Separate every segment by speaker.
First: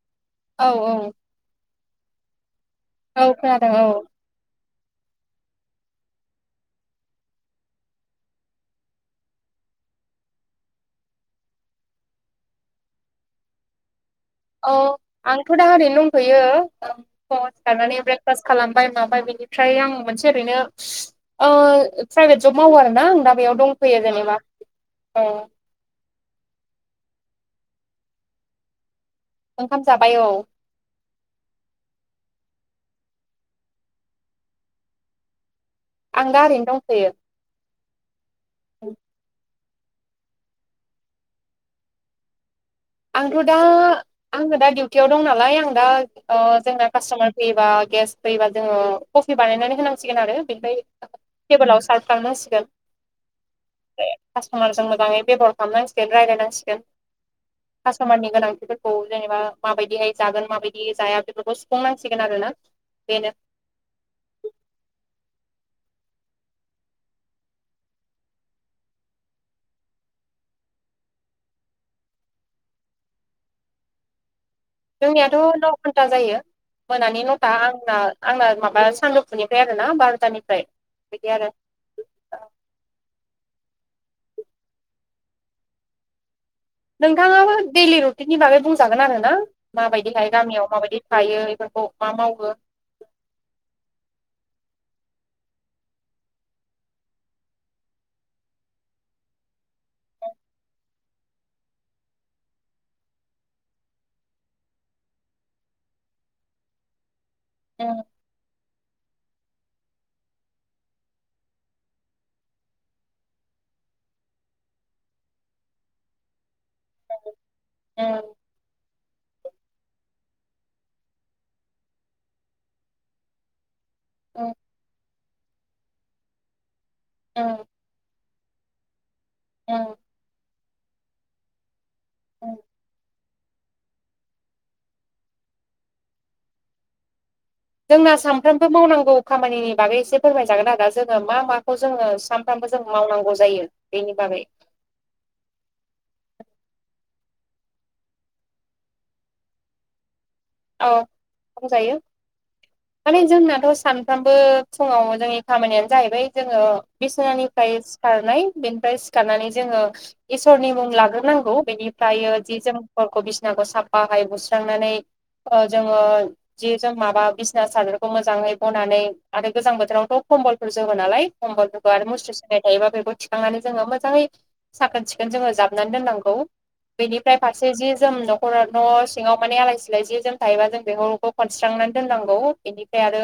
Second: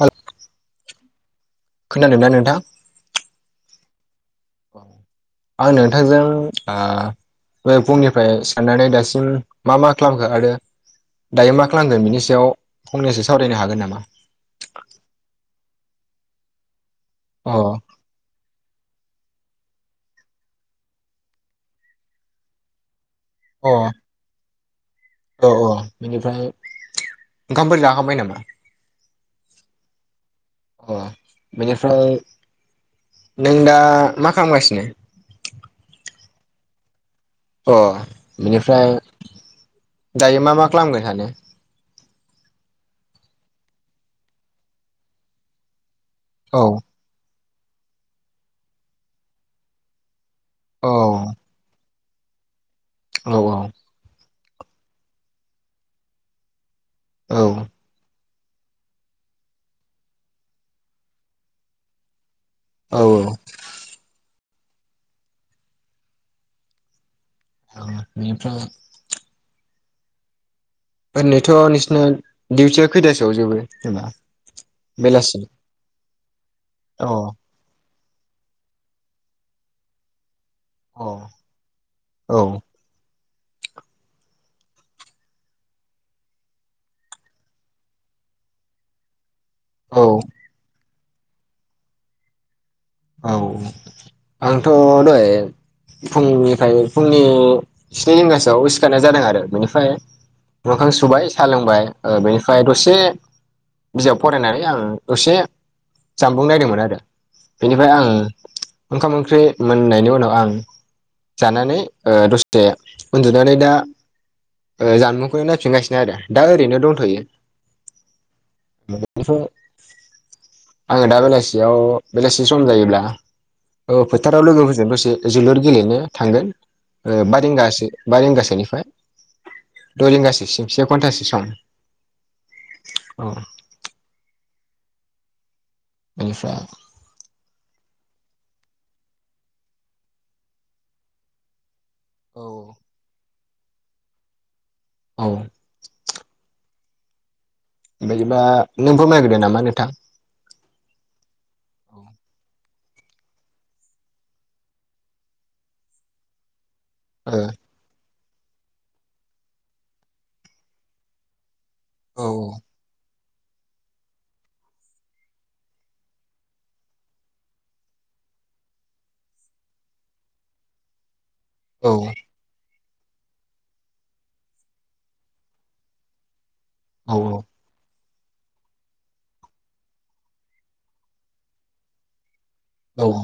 Speaker 1: हेल
Speaker 2: औ औ
Speaker 1: खोनादोंना नोंथां
Speaker 2: औ खोनादों औ
Speaker 1: आं नोंथांजों बे फुंनिफ्राय साननानै दासिम मा मा खालामखो आरो दायो मा खालामगोन बिनि सायाव फंनैसो सावरायनो हागोन नामा
Speaker 2: औ आंथ' दा ओरैनो दंथयो फुंङाव
Speaker 1: अ
Speaker 2: सिखारनानै ओमफ्राय ब्रास खालामबाय माबाय बिनिफ्राय आं मोनसे ओरैनो ओ प्राइभेट जब मावो आरोना आं दा बेयाव
Speaker 1: अ
Speaker 2: दंफैयो जेनेबा
Speaker 1: औ औ बेनिफ्राय ओंखामफोर जाखांबाय नामा
Speaker 2: ओंखाम जाबाय औ
Speaker 1: अ बेनिफ्राय नों दा मा खालामगासिनो
Speaker 2: आं दा ओरैनो दंथयो
Speaker 1: अ बेनिफ्राय दायो मा मा खालामगोन सानो
Speaker 2: आंथ' दा आङो दा डिउटियाव दं नालाय आं दा ओ
Speaker 1: औ
Speaker 2: जोंना कास्ट'मार फैयोबा गेस्ट फैयोबा जोङो कफि बानायनानै होनांसिगोनआरो बेनिफ्राय
Speaker 1: औ
Speaker 2: टेबोलाव सार्फखांनांसिगोन
Speaker 1: औ औ
Speaker 2: फ्राय कास्ट'मारजों मोजाङै बेबहार खालामनांसिगोन रायज्लायनांसिगोन
Speaker 1: औ
Speaker 2: कास्ट'मारनि गोनांथिफोरखौ जेनेबा माबायदिहाय जागोन माबायदि जाया बेफोरखौ सुफुंनांसिगोन आरोना
Speaker 1: औ
Speaker 2: बेनो
Speaker 1: औ बेनिफ्राय ओरैथ' नोंसिना दिडिउटिया खैथासोआवजोबो जेनबा
Speaker 2: जोंनियाथ' नौ घन्टा जायो
Speaker 1: अ
Speaker 2: मोनानि नथा आंना आंना माबा सानजौफुनिफ्राय आरोना बार'तानिफ्राय
Speaker 1: अ
Speaker 2: बिदिआरो
Speaker 1: औ
Speaker 2: नोंथाङाबो दैलि रुटिननि बागै बुंजागोन आरोना
Speaker 1: औ
Speaker 2: माबायदिहाय गामियाव माबायदि थायो बेफोरखौ मा मावो
Speaker 1: औ आंथ' दहाय फुंनिफ्राय फुंनि स्नि रिंगासोआव सिखारनाय जादोंआरो बेनिफ्राय मोखां सुबाय साह लोंबाय ओ बेनिफ्राय दसे बिजाब फरायनानै आङो दसे जानबुं नायदोंमोनआरो बेनिफ्राय
Speaker 2: उम
Speaker 1: आं ओंखाम ओंख्रि मोननायनि उनाव आं जानानै ओ दसे उन्दुनानै दा ओ जानबुंखौ नायफिनगासिनो आरो दा ओरैनो दंथ'यो
Speaker 2: उम
Speaker 1: बेफ्राय आङो दा बेलासियाव बेलासि सम जायोब्ला ओ फोथाराव
Speaker 2: उम
Speaker 1: लोगोफोरजों दसे जोलुर गेलेनो थांगोन ओ बा
Speaker 2: उम
Speaker 1: रिंगासो बा रिंगासोनिफ्राय
Speaker 2: उम
Speaker 1: द' रिंगासोसिम से घन्टासो सम
Speaker 2: उम
Speaker 1: अ आलफा
Speaker 2: जोंना सानफ्रामबो मावनांगौ खामानिनि बागै एसे फोरमायजागोन आरोदा जोङो मा मा खौ जोङो
Speaker 1: औ
Speaker 2: सानफ्रामबो जों मावनांगौ जायो बेनि बागै
Speaker 1: औ बेदिबा नों फोरमायग्रोदो नामा नोंथां
Speaker 2: औ बुंजायो माने जोंनाथ' सानफ्रामबो फुङाव जोंनि खामानियानो जाहैबाय जोङो बिसिनानिफ्राय सिखारनाय बेनिफ्राय सिखारनानै जोङो इसोरनि मुं लाग्रोनांगौ बेनिफ्रायो
Speaker 1: ओ
Speaker 2: जि जोमफोरखौ बिसिनाखौ साफाहाय बुस्रांनानै ओ जोङो जि जोम माबा बिसिना सादोरखौ मोजाङै बनानै आरो गोजां बोथोरावथ' कम्बलफोर जोमो नालाय
Speaker 1: औ
Speaker 2: खम्बलफोरखौ आरो मुस्रि सो [unintelligible] थायोबा बेखौ थिखांनानै जोङो मोजाङै साखोन सिखोन जोङो जाबनानै दोननांगौ। बेनिफ्राय
Speaker 1: औ
Speaker 2: फारसे जि जोम न'खर न' सिङाव माने आलाय सिलाय जि जोम थायोबा जों बेफोरखौ खनस्रांनानै दोननांगौ बेनिफ्राय
Speaker 1: औ
Speaker 2: आरो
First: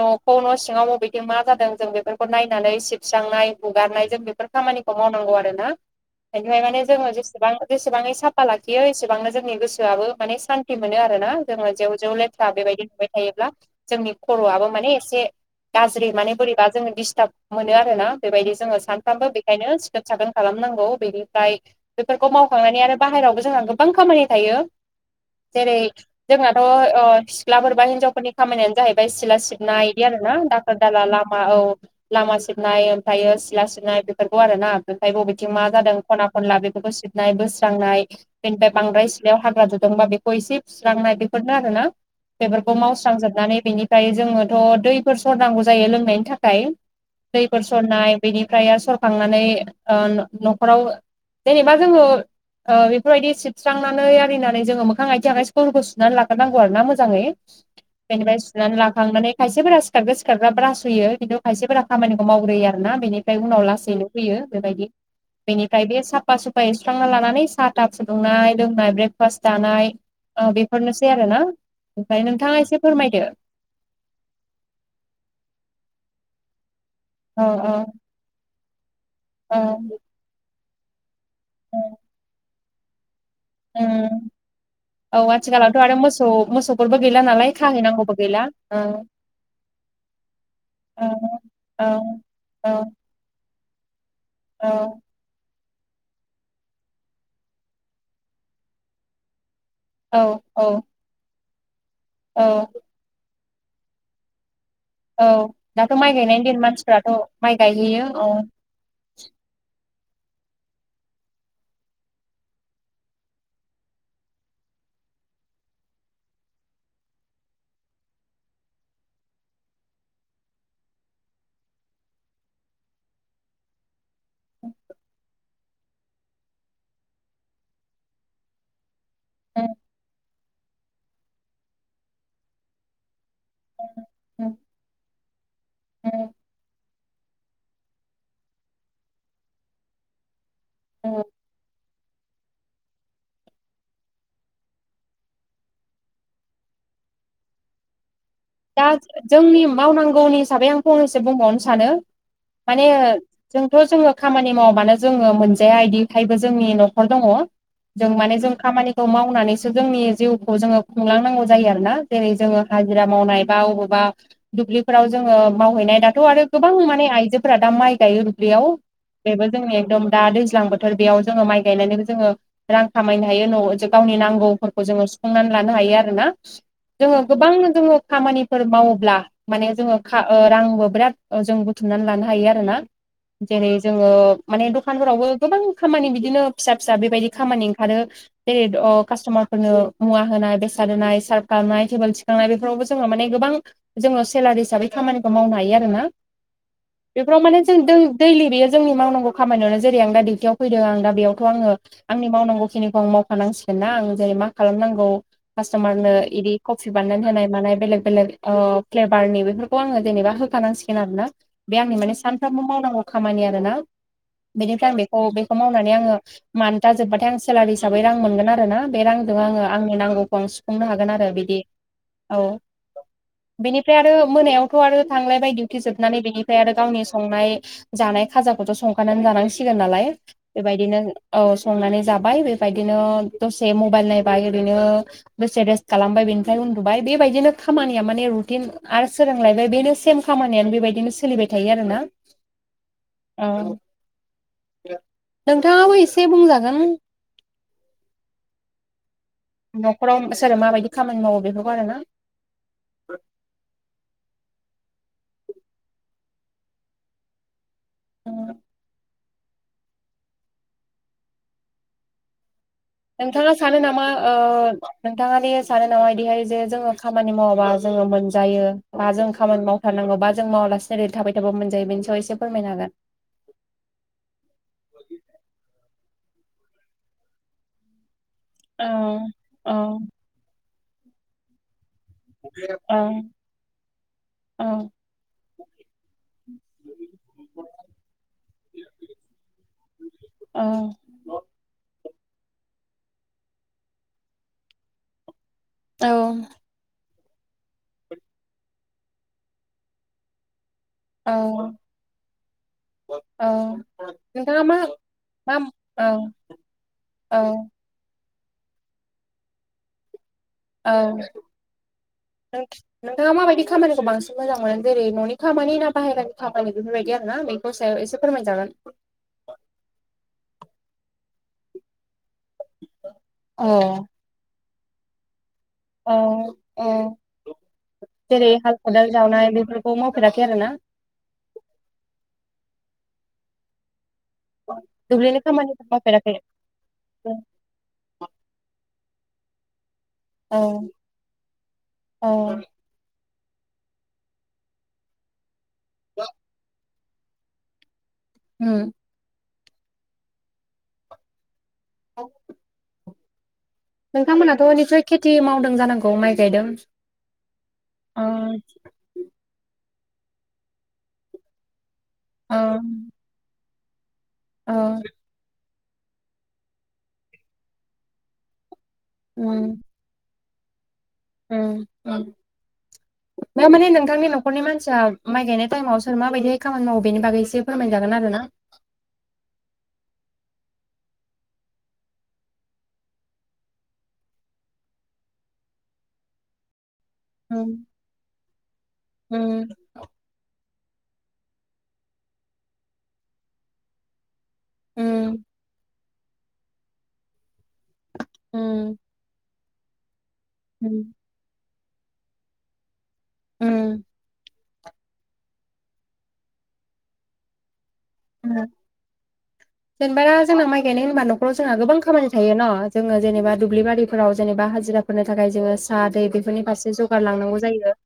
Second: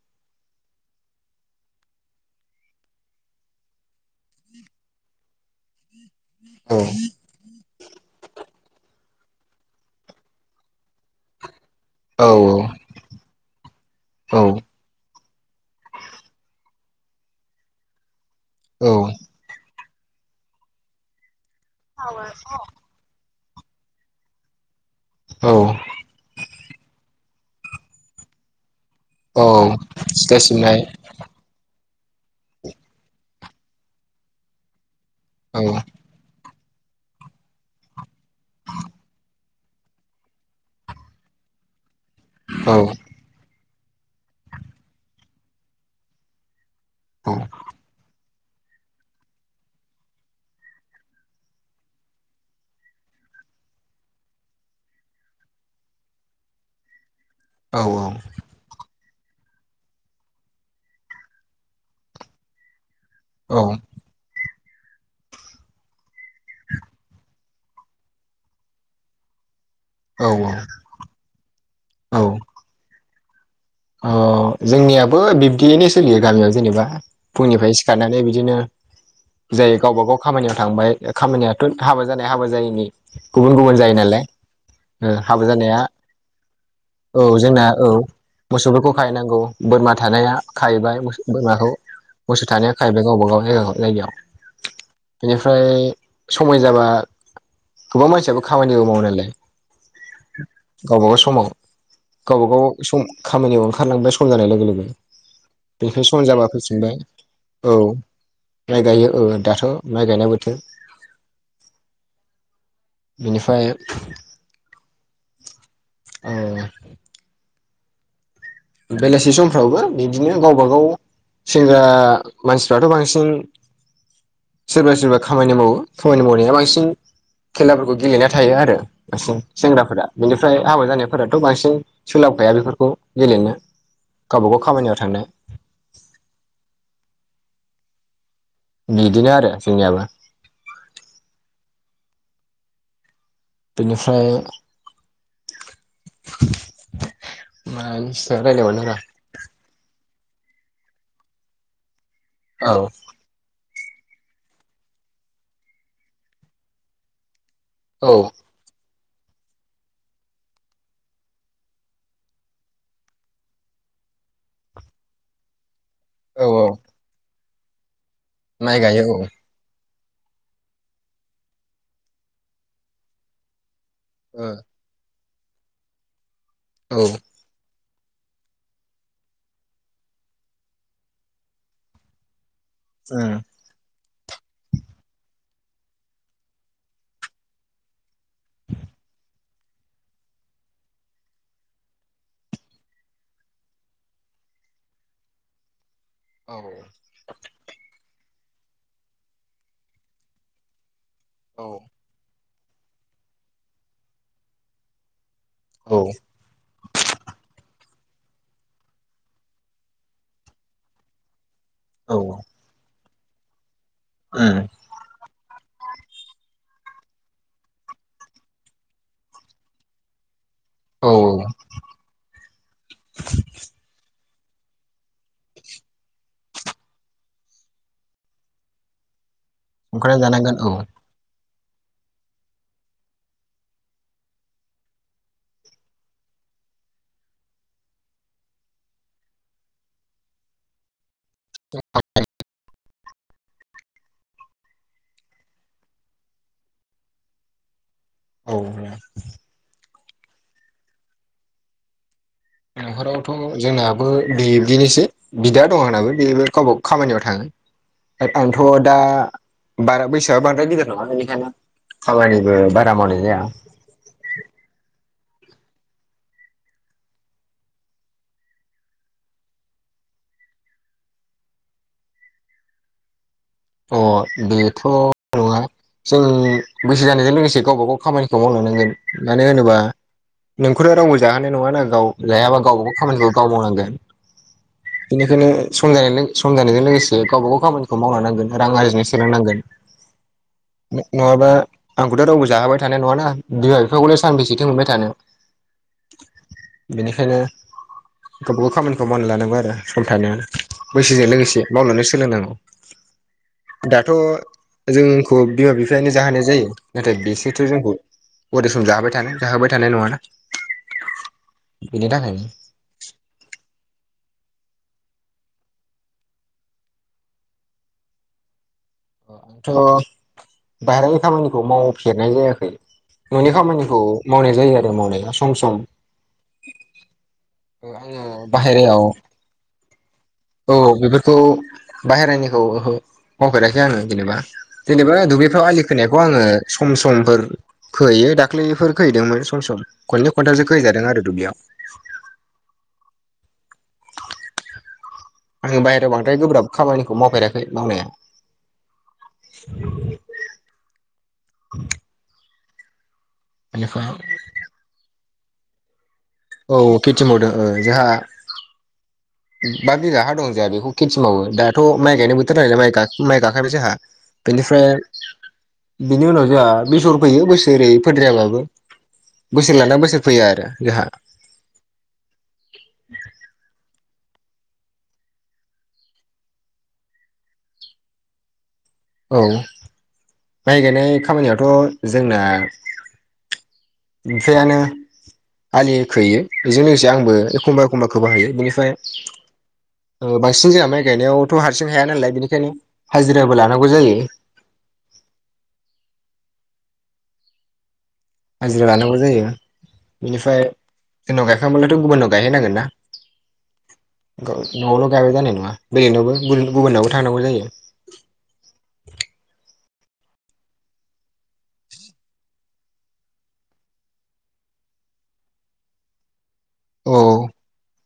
Speaker 2: न'खौ न' सिङाव मबेथिं मा जादों जों बेफोरखौ नायनानै सिबस्रांनाय हुगारनाय जों बेफोर खामानिखौ मावनांगौ आरो ना?
Speaker 1: [inaudible]
Speaker 2: बेनिफाय माने जोङो जेसे बां बेसेबाङै साफा लाखियो एसेबांनो जोंनि गोसोआबो माने सान्ति मोनो आरो ना? जोङो जेव जेव
Speaker 1: औ
Speaker 2: लेथ्रा बेबायदि नुबाय थायोब्ला जोंनि खर'वाबो माने एसे गाज्रि माने बोरैबा जोङो दिस्टाब मोनो आरोना बेबायदि जोङो
Speaker 1: औ
Speaker 2: सानफ्रामबो बेखायनो सिखोन साखोन खालामनांगौ बेनिफ्राय बेफोरखौ मावखांनानै आरो बाहेरायावबो जोंहा गोबां खामानि थायो।
Speaker 1: औ
Speaker 2: जेरै जोंनाथ' सिख्लाफोर बा हिनजावफोरनि खामानियानो जाहै बाय सिला
Speaker 1: औ
Speaker 2: सिबनाय बिदि आरोना
Speaker 1: सिथ्ला सिबनाय
Speaker 2: दाखोर दाला लामा औ लामा सिबनाय ओमफ्रायो सिला सिबनाय बेफोरखौ आरोना ओमफ्राय बबेथिं
Speaker 1: औ
Speaker 2: मा जादों खना खनला बेफोरखौ सिबनाय बोस्रांनाय बेनिफ्राय बांद्राय सिलायाव हाग्रा दुदोंबा बेखौ एसे फुस्रांनाय बेफोरनो आरोना
Speaker 1: औ
Speaker 2: बेफोरखौ मावस्रांजोबनानै बेनि ओमफ्राय जोङोथ' दैफोर सरनांगौ जायो लोंनायनि थाखाय
Speaker 1: औ
Speaker 2: दैफोर स सरनाय बेनिफ्राय आरो सरखांनानै न'खराव जेनेबा जोङो बेफोरबायदि सिबस्रांनानै आरिनानै जोङो मोखां आथिं आखाइ फोरखौ सुनानै लाग्रोनांगौ आरो ना मोजाङै
Speaker 1: औ
Speaker 2: बेनिफ्राय सुनानै लाखांनानै खायसेफोरा सिखारगो सिखारग्रा ब्रास हुयो खिन्थु खायसेफोरा खामानिखौ मावग्रोयो आरोना बेनि फ्राय उनाव लासैनो हुयो बेबायदि बेनिफ्राय बे साफा सुफा एस्रांना लानानै सा सा फुदुंनाय लोंनाय ब्रेकफास्ट जानाय औ बेफोरनोसै आरो ना ओमफ्राय
Speaker 1: औ
Speaker 2: नोंथाङा एसे फोरमायदो।
Speaker 1: अ जोंनियाबो बिब्दियैनो सोलियो गामियाव जेनेबा
Speaker 2: औ
Speaker 1: फुंनिफ्राय सिखारनानै बिदिनो
Speaker 2: औ
Speaker 1: जाय गावबा गाव खामानियाव थांबाय खामानियाथ' हाबा जानाय हाबा जायिनि गुबुन गुबुन जायो नालाय
Speaker 2: उम
Speaker 1: ओ
Speaker 2: औ
Speaker 1: हाबा
Speaker 2: आथिखालावथ'
Speaker 1: जानाया
Speaker 2: आरो मोसौ मोसौफोरबो गैला नालाय खाहैनांगौबो गैला। ओं
Speaker 1: फोरखौ खाहैनांगौ बोरमा थानाया खाहैबाय
Speaker 2: औ
Speaker 1: बोरमाखौ
Speaker 2: औ
Speaker 1: मोसौ
Speaker 2: औ
Speaker 1: थानाया खाहैबाय। गावबा गाव जायगायाव
Speaker 2: औ
Speaker 1: बेनिफ्राय समाय जाबा गोबां मानसियाबो खामानिबो मावो नालाय
Speaker 2: औ औ
Speaker 1: गावबागाव समाव
Speaker 2: औ
Speaker 1: गावबाागाव सम खामानियाव ओंखारलांबाय सम जानाय लोगो लोगो
Speaker 2: औ दाथ'
Speaker 1: बेनिफ्राय
Speaker 2: माइ
Speaker 1: सम
Speaker 2: गायनायनि
Speaker 1: जाबा
Speaker 2: दिन
Speaker 1: फैफिनबाय
Speaker 2: मानसिफ्राथ' माइ
Speaker 1: औ
Speaker 2: गायहैयो औ
Speaker 1: माइ गायो ओ दाथ' माइ गायनाय बोथोर बेनिफ्राय औ बेलासि समफ्रावबो बिदिनो गावबा गाव सेंग्रा मानसिफ्राथ' बांसिन सोरबा सोरबा खामानि मावो खामानि मावनाया बांसिन खेलाफोरखौ गेलेना थायो आरो बांसिन
Speaker 2: उम
Speaker 1: सेंग्राफोरा बेनिफ्राय हाबा जानायफोराथ' बांसिन सोलाबखाया बेफोरखौ गेलेनो गावबा गाव खामानियाव थांनो
Speaker 2: औ
Speaker 1: बिदिनो आरो जोंनियाबो।
Speaker 2: औ
Speaker 1: बेनिफ्राय [unintelligible]
Speaker 2: दा
Speaker 1: रायलायहरनाङा
Speaker 2: जोंनि मावनांगौनि हिसाबै आं फंनैसो बुंबावनो सानो
Speaker 1: औ
Speaker 2: माने जोंथ' जोङो खामानि मावाबानो जोङो मोनजाया बिदिखायबो जोंनि न'खर दङ। जों
Speaker 1: औ
Speaker 2: माने जों खामानिखौ मावनानैसो जोंनि जिउखौ जोङो खुंलांनांगौ जायो आरोना जेरै जोङो हाजिरा मावनाय बा बबावबा दुब्लिफोराव जोङो मावहैनाय दाथ' आरो
Speaker 1: औ औ
Speaker 2: गोबां माने आइजोफोरा दा माइ गायो।
Speaker 1: माइ गायो औ
Speaker 2: बेयाव [unintelligible] जोंनि एकदम दा दैज्लां बोथोर बेयाव जोङो माइ गायनानैबो जोङो रां खामायनो हायो न'आव गावनि
Speaker 1: ओ
Speaker 2: नांगौफोरखौ जोङो सुफुंनानै लानो हायो आरोना
Speaker 1: औ
Speaker 2: जोङो गोबां जोङो खामानिफोर मावोब्ला माने जोङो खा ओ रांबो बिराद जों बुथुमनानै लानो हायो आरो ना।
Speaker 1: उम
Speaker 2: जेरै जोङो माने दखानफोरावबो गोबां खामानि बिदिनो फिसा फिसा बेबायदि खामानि ओंखारो जेरै कास्ट'मारफोरनो मुवा होनाय बेसाद होनाय सार्भ खालामनाय टेबोल थिखांनाय बेफोरावबो जोङो माने गोबां जोङो सेलारि हिसाबै खामानिखौ मावनो हायो आरोना।
Speaker 1: औ
Speaker 2: बेफोराव माने जों दै-दैलि बेयो जोंनि मावनांगौ खामानियावनो जेरै आं दा डिउटियाव फैदों आं दा बेयाव आङो आंनि मावनांगौखिनिखौ आं मावखानांसिगोन ना आं जेरै मा खालामनांगौ
Speaker 1: औ
Speaker 2: कास्ट'मारनो इदि कफि बानायनानै होनाय मानाय बेलेग बेलेग ओ फ्लेभारनि बेफोरखौ आङो जेनेबा होखानांसिगोन आरो ना। बे आंनि माने
Speaker 1: औ
Speaker 2: सानफ्रामबो मावनांगौ खामानि आरोना
Speaker 1: उम
Speaker 2: बेनिफ्राय आं बेखौ बेखौ मावनानै आङो मान्था जोब्बाथाय आं सेलारि हिसाबै रां मोनगोन आरो ना बे रांजों आंङो आंनि नांगौखौ आं सुफ फुंनो
Speaker 1: औ
Speaker 2: हागोन आरो बिदि औ बेनिफ्राय आरो मोनायावथ' आरो थांलायबाय दिउथि जोबनानै बेनिफ्राय आरो गावनि संनाय जानाय खाजाखौथ' संखानानै जानांसिगोन नालाय
Speaker 1: संखाना जानांगोन औ
Speaker 2: बेबायदिनो औ संनानै जाबाय बेबायदिनो दसे मबाइल नायबाय ओरैनो दसे रेस्ट खालामबाय बेनिफ्राय उन्दुबाय बेबायदिनो खामानिया माने रुटिन आरो सोरांलायबाय बेनो सेम खामानियानो बेबायदिनो सोलिबाय थायो आरो ना। औ नोंथाङाबो एसे बुंजागोन
Speaker 1: औ
Speaker 2: न'खराव सोरो माबायदि खामानि मावो बेफोरखौ आरो ना।
Speaker 1: न'खरावथ' जोंनाबो बिब्दिनोसै बिदा दं आंनाबो बे गावबा खामानियाव थाङो। आंथ' दा बारा बैसोआ बांद्राय गिदिर नङा बेनिखायनो खामानिबो बा
Speaker 2: नोंथाङा सानो नामा ओ नोंथाङादि सानो नामा बिदिहाय जे जोङो खामानि मावाबा जोङो मोनजायो बा जों खामानि मावथारनांगौ बा जों मावालासेनो ओरै थाबाय थाबा मोनजायो बेनि सायाव एसे फोरमायनो हागोन।
Speaker 1: अ बेथ' नङा जों गोसो जानायजों लोगोसे गावब गाव खामानि
Speaker 2: औ
Speaker 1: मावलांनांगोन मानो
Speaker 2: औ
Speaker 1: होनोबा नोंखौथ' रावबो जाहोनानाय नङाना गाव जायाबा
Speaker 2: औ
Speaker 1: गावबागाव खामानिखौ गाव मावनांगोन। बेनिखायनो सम जानायजों लो सम जानायजों लोगोसे गावब गाव खामानिखौ मावलां नांगोन। रां आरजिनो सोलोंनांगोन
Speaker 2: औ
Speaker 1: नङाबा आंखौथ' रावबो जाहाबाय थानाय नङाना बिमा बिफाखौलाय सानबैसेथो मोनबाय थानो।
Speaker 2: औ
Speaker 1: बेनिखायनो गावबाागाव खामानिखौ मावना लानांगौ आरो सम थानायावनो। बैसोजों लोगोसे
Speaker 2: औ
Speaker 1: मावलांनो सोलोंनांगौ।
Speaker 2: औ
Speaker 1: दाथ'
Speaker 2: नोंथाङा मा
Speaker 1: जोंखौ
Speaker 2: मा
Speaker 1: बिमा
Speaker 2: औ
Speaker 1: बिफायानो जाहोनाय जायो नाथाय
Speaker 2: औ
Speaker 1: बेसोरथ' जोंखौ अराय सम जाहोबाय थानो जाहोबाय थानाय नङा ना।
Speaker 2: औ नोंथाङा माबायदि खामानिखौ बांसिन मोजां मोनो जेरै न'नि खामानि ना बाहेरानि खामानि बेफोरबायदि आर ना बे दसायाव एसे फोरमायजागोन
Speaker 1: थ' बाहेरानि खामानिखौ मावफेरनाय जायाखै न'नि
Speaker 2: अ
Speaker 1: खामानिखौ मावनाय जायो आरो मावनाया सम सम
Speaker 2: ओ औ
Speaker 1: आङो
Speaker 2: जेरै हाल
Speaker 1: बाहेरायाव
Speaker 2: खदाल जावनाय बेफोरखौ मावफेराखै आरो ना?
Speaker 1: खौ बाहेरनिखौ मावफेराखै आङो जेनेबा जेनेबा
Speaker 2: दुब्लिनि
Speaker 1: दुुब्लिफ्राव आलि
Speaker 2: खामानिखौ
Speaker 1: खोनायखौ
Speaker 2: मावफेराखै
Speaker 1: आङो सम समफोर खोैयो दाख्लैफोर खोहैदोंमोन सम सम खनै
Speaker 2: औ
Speaker 1: खन्थावसो गैजादों आरो दुब्लियाव
Speaker 2: औ
Speaker 1: आरो बाहेरायाव बांद्राय गोब्राब खामानिखौ मावफेराखै मावनाया
Speaker 2: हम
Speaker 1: [inaudible]
Speaker 2: औ
Speaker 1: [unintelligible]
Speaker 2: नोंथांमोनाथ' बिनिफ्राय खेथि मावदों जानांगौ माइ गायदों
Speaker 1: औ खेथि मावदों ओ जोंहा
Speaker 2: ओं?
Speaker 1: बा बिघा हा दं जोंहा बेखौ खेथि मावो दाथ' माइ गायनो
Speaker 2: अ
Speaker 1: बोथोर न म माइ गाखायबाय जोंहा
Speaker 2: अ
Speaker 1: बेनिफ्राय बेनि उनाव जोंहा बेसर फैयो बोसोरै फोदायाबाबो
Speaker 2: उम
Speaker 1: बोसोर लाना बोसोर फैयो आरो जोंहा
Speaker 2: उम
Speaker 1: [inaudible]
Speaker 2: दा माने नोंथांनि न'खरनि मानसिया माइ गायनाय टाइमाव सोर माबायदिहाय खामानि मावो बेनि बागैसे फोरमायजागोन आरो ना
Speaker 1: औ माइ गायनाय खामानियावथ' जोंना ओमफ्रायायानो आलि खोयो बेजों लोगोसे आंबो
Speaker 2: उम
Speaker 1: एखमबा एखमबा खोबाहायो बेनिफ्राय
Speaker 2: उम
Speaker 1: बांसिन जोंहा माइ गायनायावथ' हारसिं हाया नालाय बेनिखायनो हाजिराबो लानांगौ जायो
Speaker 2: उम
Speaker 1: हाजिरा लानांगौ जायो बेनिफ्राय
Speaker 2: उ
Speaker 1: जोंनाव गायखांब्लाथ' गुबुनाव गायहैनांगोन ना
Speaker 2: उम
Speaker 1: न'आवल' गायबाय जानाय नङा बेलेगनावबो गुबुननावबो थांनांगौ जायो।
Speaker 2: ओ
Speaker 1: [inaudible]
Speaker 2: जेनेबा जोंना माइ गायनाय होनबा नखराव जोंहा गोबां खामानि थायो न' जोङो जेनेबा दुब्लिारिफोराव जेनेबा हाजिरा होननो थाखाय जोङो साहा दै बेफोरनि फारसे
Speaker 1: औ
Speaker 2: जगारलांनांगौ जायो।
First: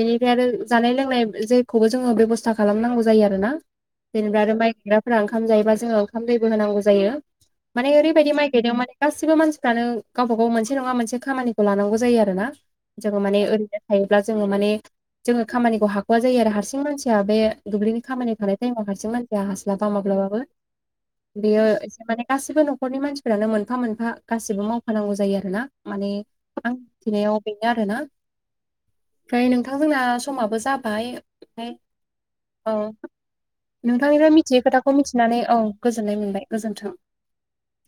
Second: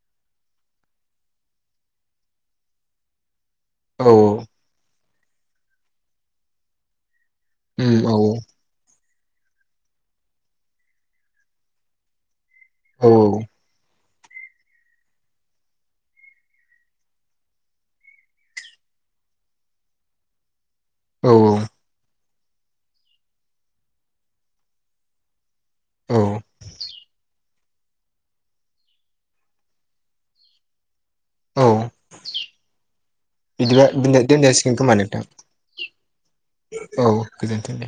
Speaker 2: बेनिफ्राय आरो जानाय लोंनाय जेखौबो जोङो बेब'स्था खालामनांगौ जायो आरो ना।
Speaker 1: औ
Speaker 2: जेनेबा आरो माइ गायग्राफोरारा ओंखाम जायोबा जोङो ओंखाम दैबो होनांगौ जायो माने ओरैबायाददि माइ गायदों माने गाैबो मानसिफ्रानो गावबा गाव मोनसे नङा मोनसे खामानिखौ लानांगौ जायो आरो ना।
Speaker 1: औ
Speaker 2: जग मानि रैज थायो दा जों माने जोंखामानि हाख'वा जायो आरो हारसिं मानसिया बे दुब्लिनि खामानि थानाय माव हार एसे मानसिया हास्लाबा माब्लाबाबो
Speaker 1: औ
Speaker 2: बेयो एसे माने गासैबो न'खरनि मानसिफोरानो मोनफा मोनफा गासिबो मावफानांगौ जायो आर ना माने
Speaker 1: औ औ
Speaker 2: आंथिनायाव बेनो आरोना ओमफ्राय नोंथांजोंना समाबो जाबाय
Speaker 1: औ
Speaker 2: फ्राय औ
Speaker 1: बिदिबा
Speaker 2: नोंथांनिफ्राय मिथियै
Speaker 1: दोननायासिगोन
Speaker 2: खोथाखौ
Speaker 1: खोमा नोंथां
Speaker 2: मिथिनानै औ गोजोननाय मोनबाय गोजोन्थों
Speaker 1: औ गोजोनथों दे।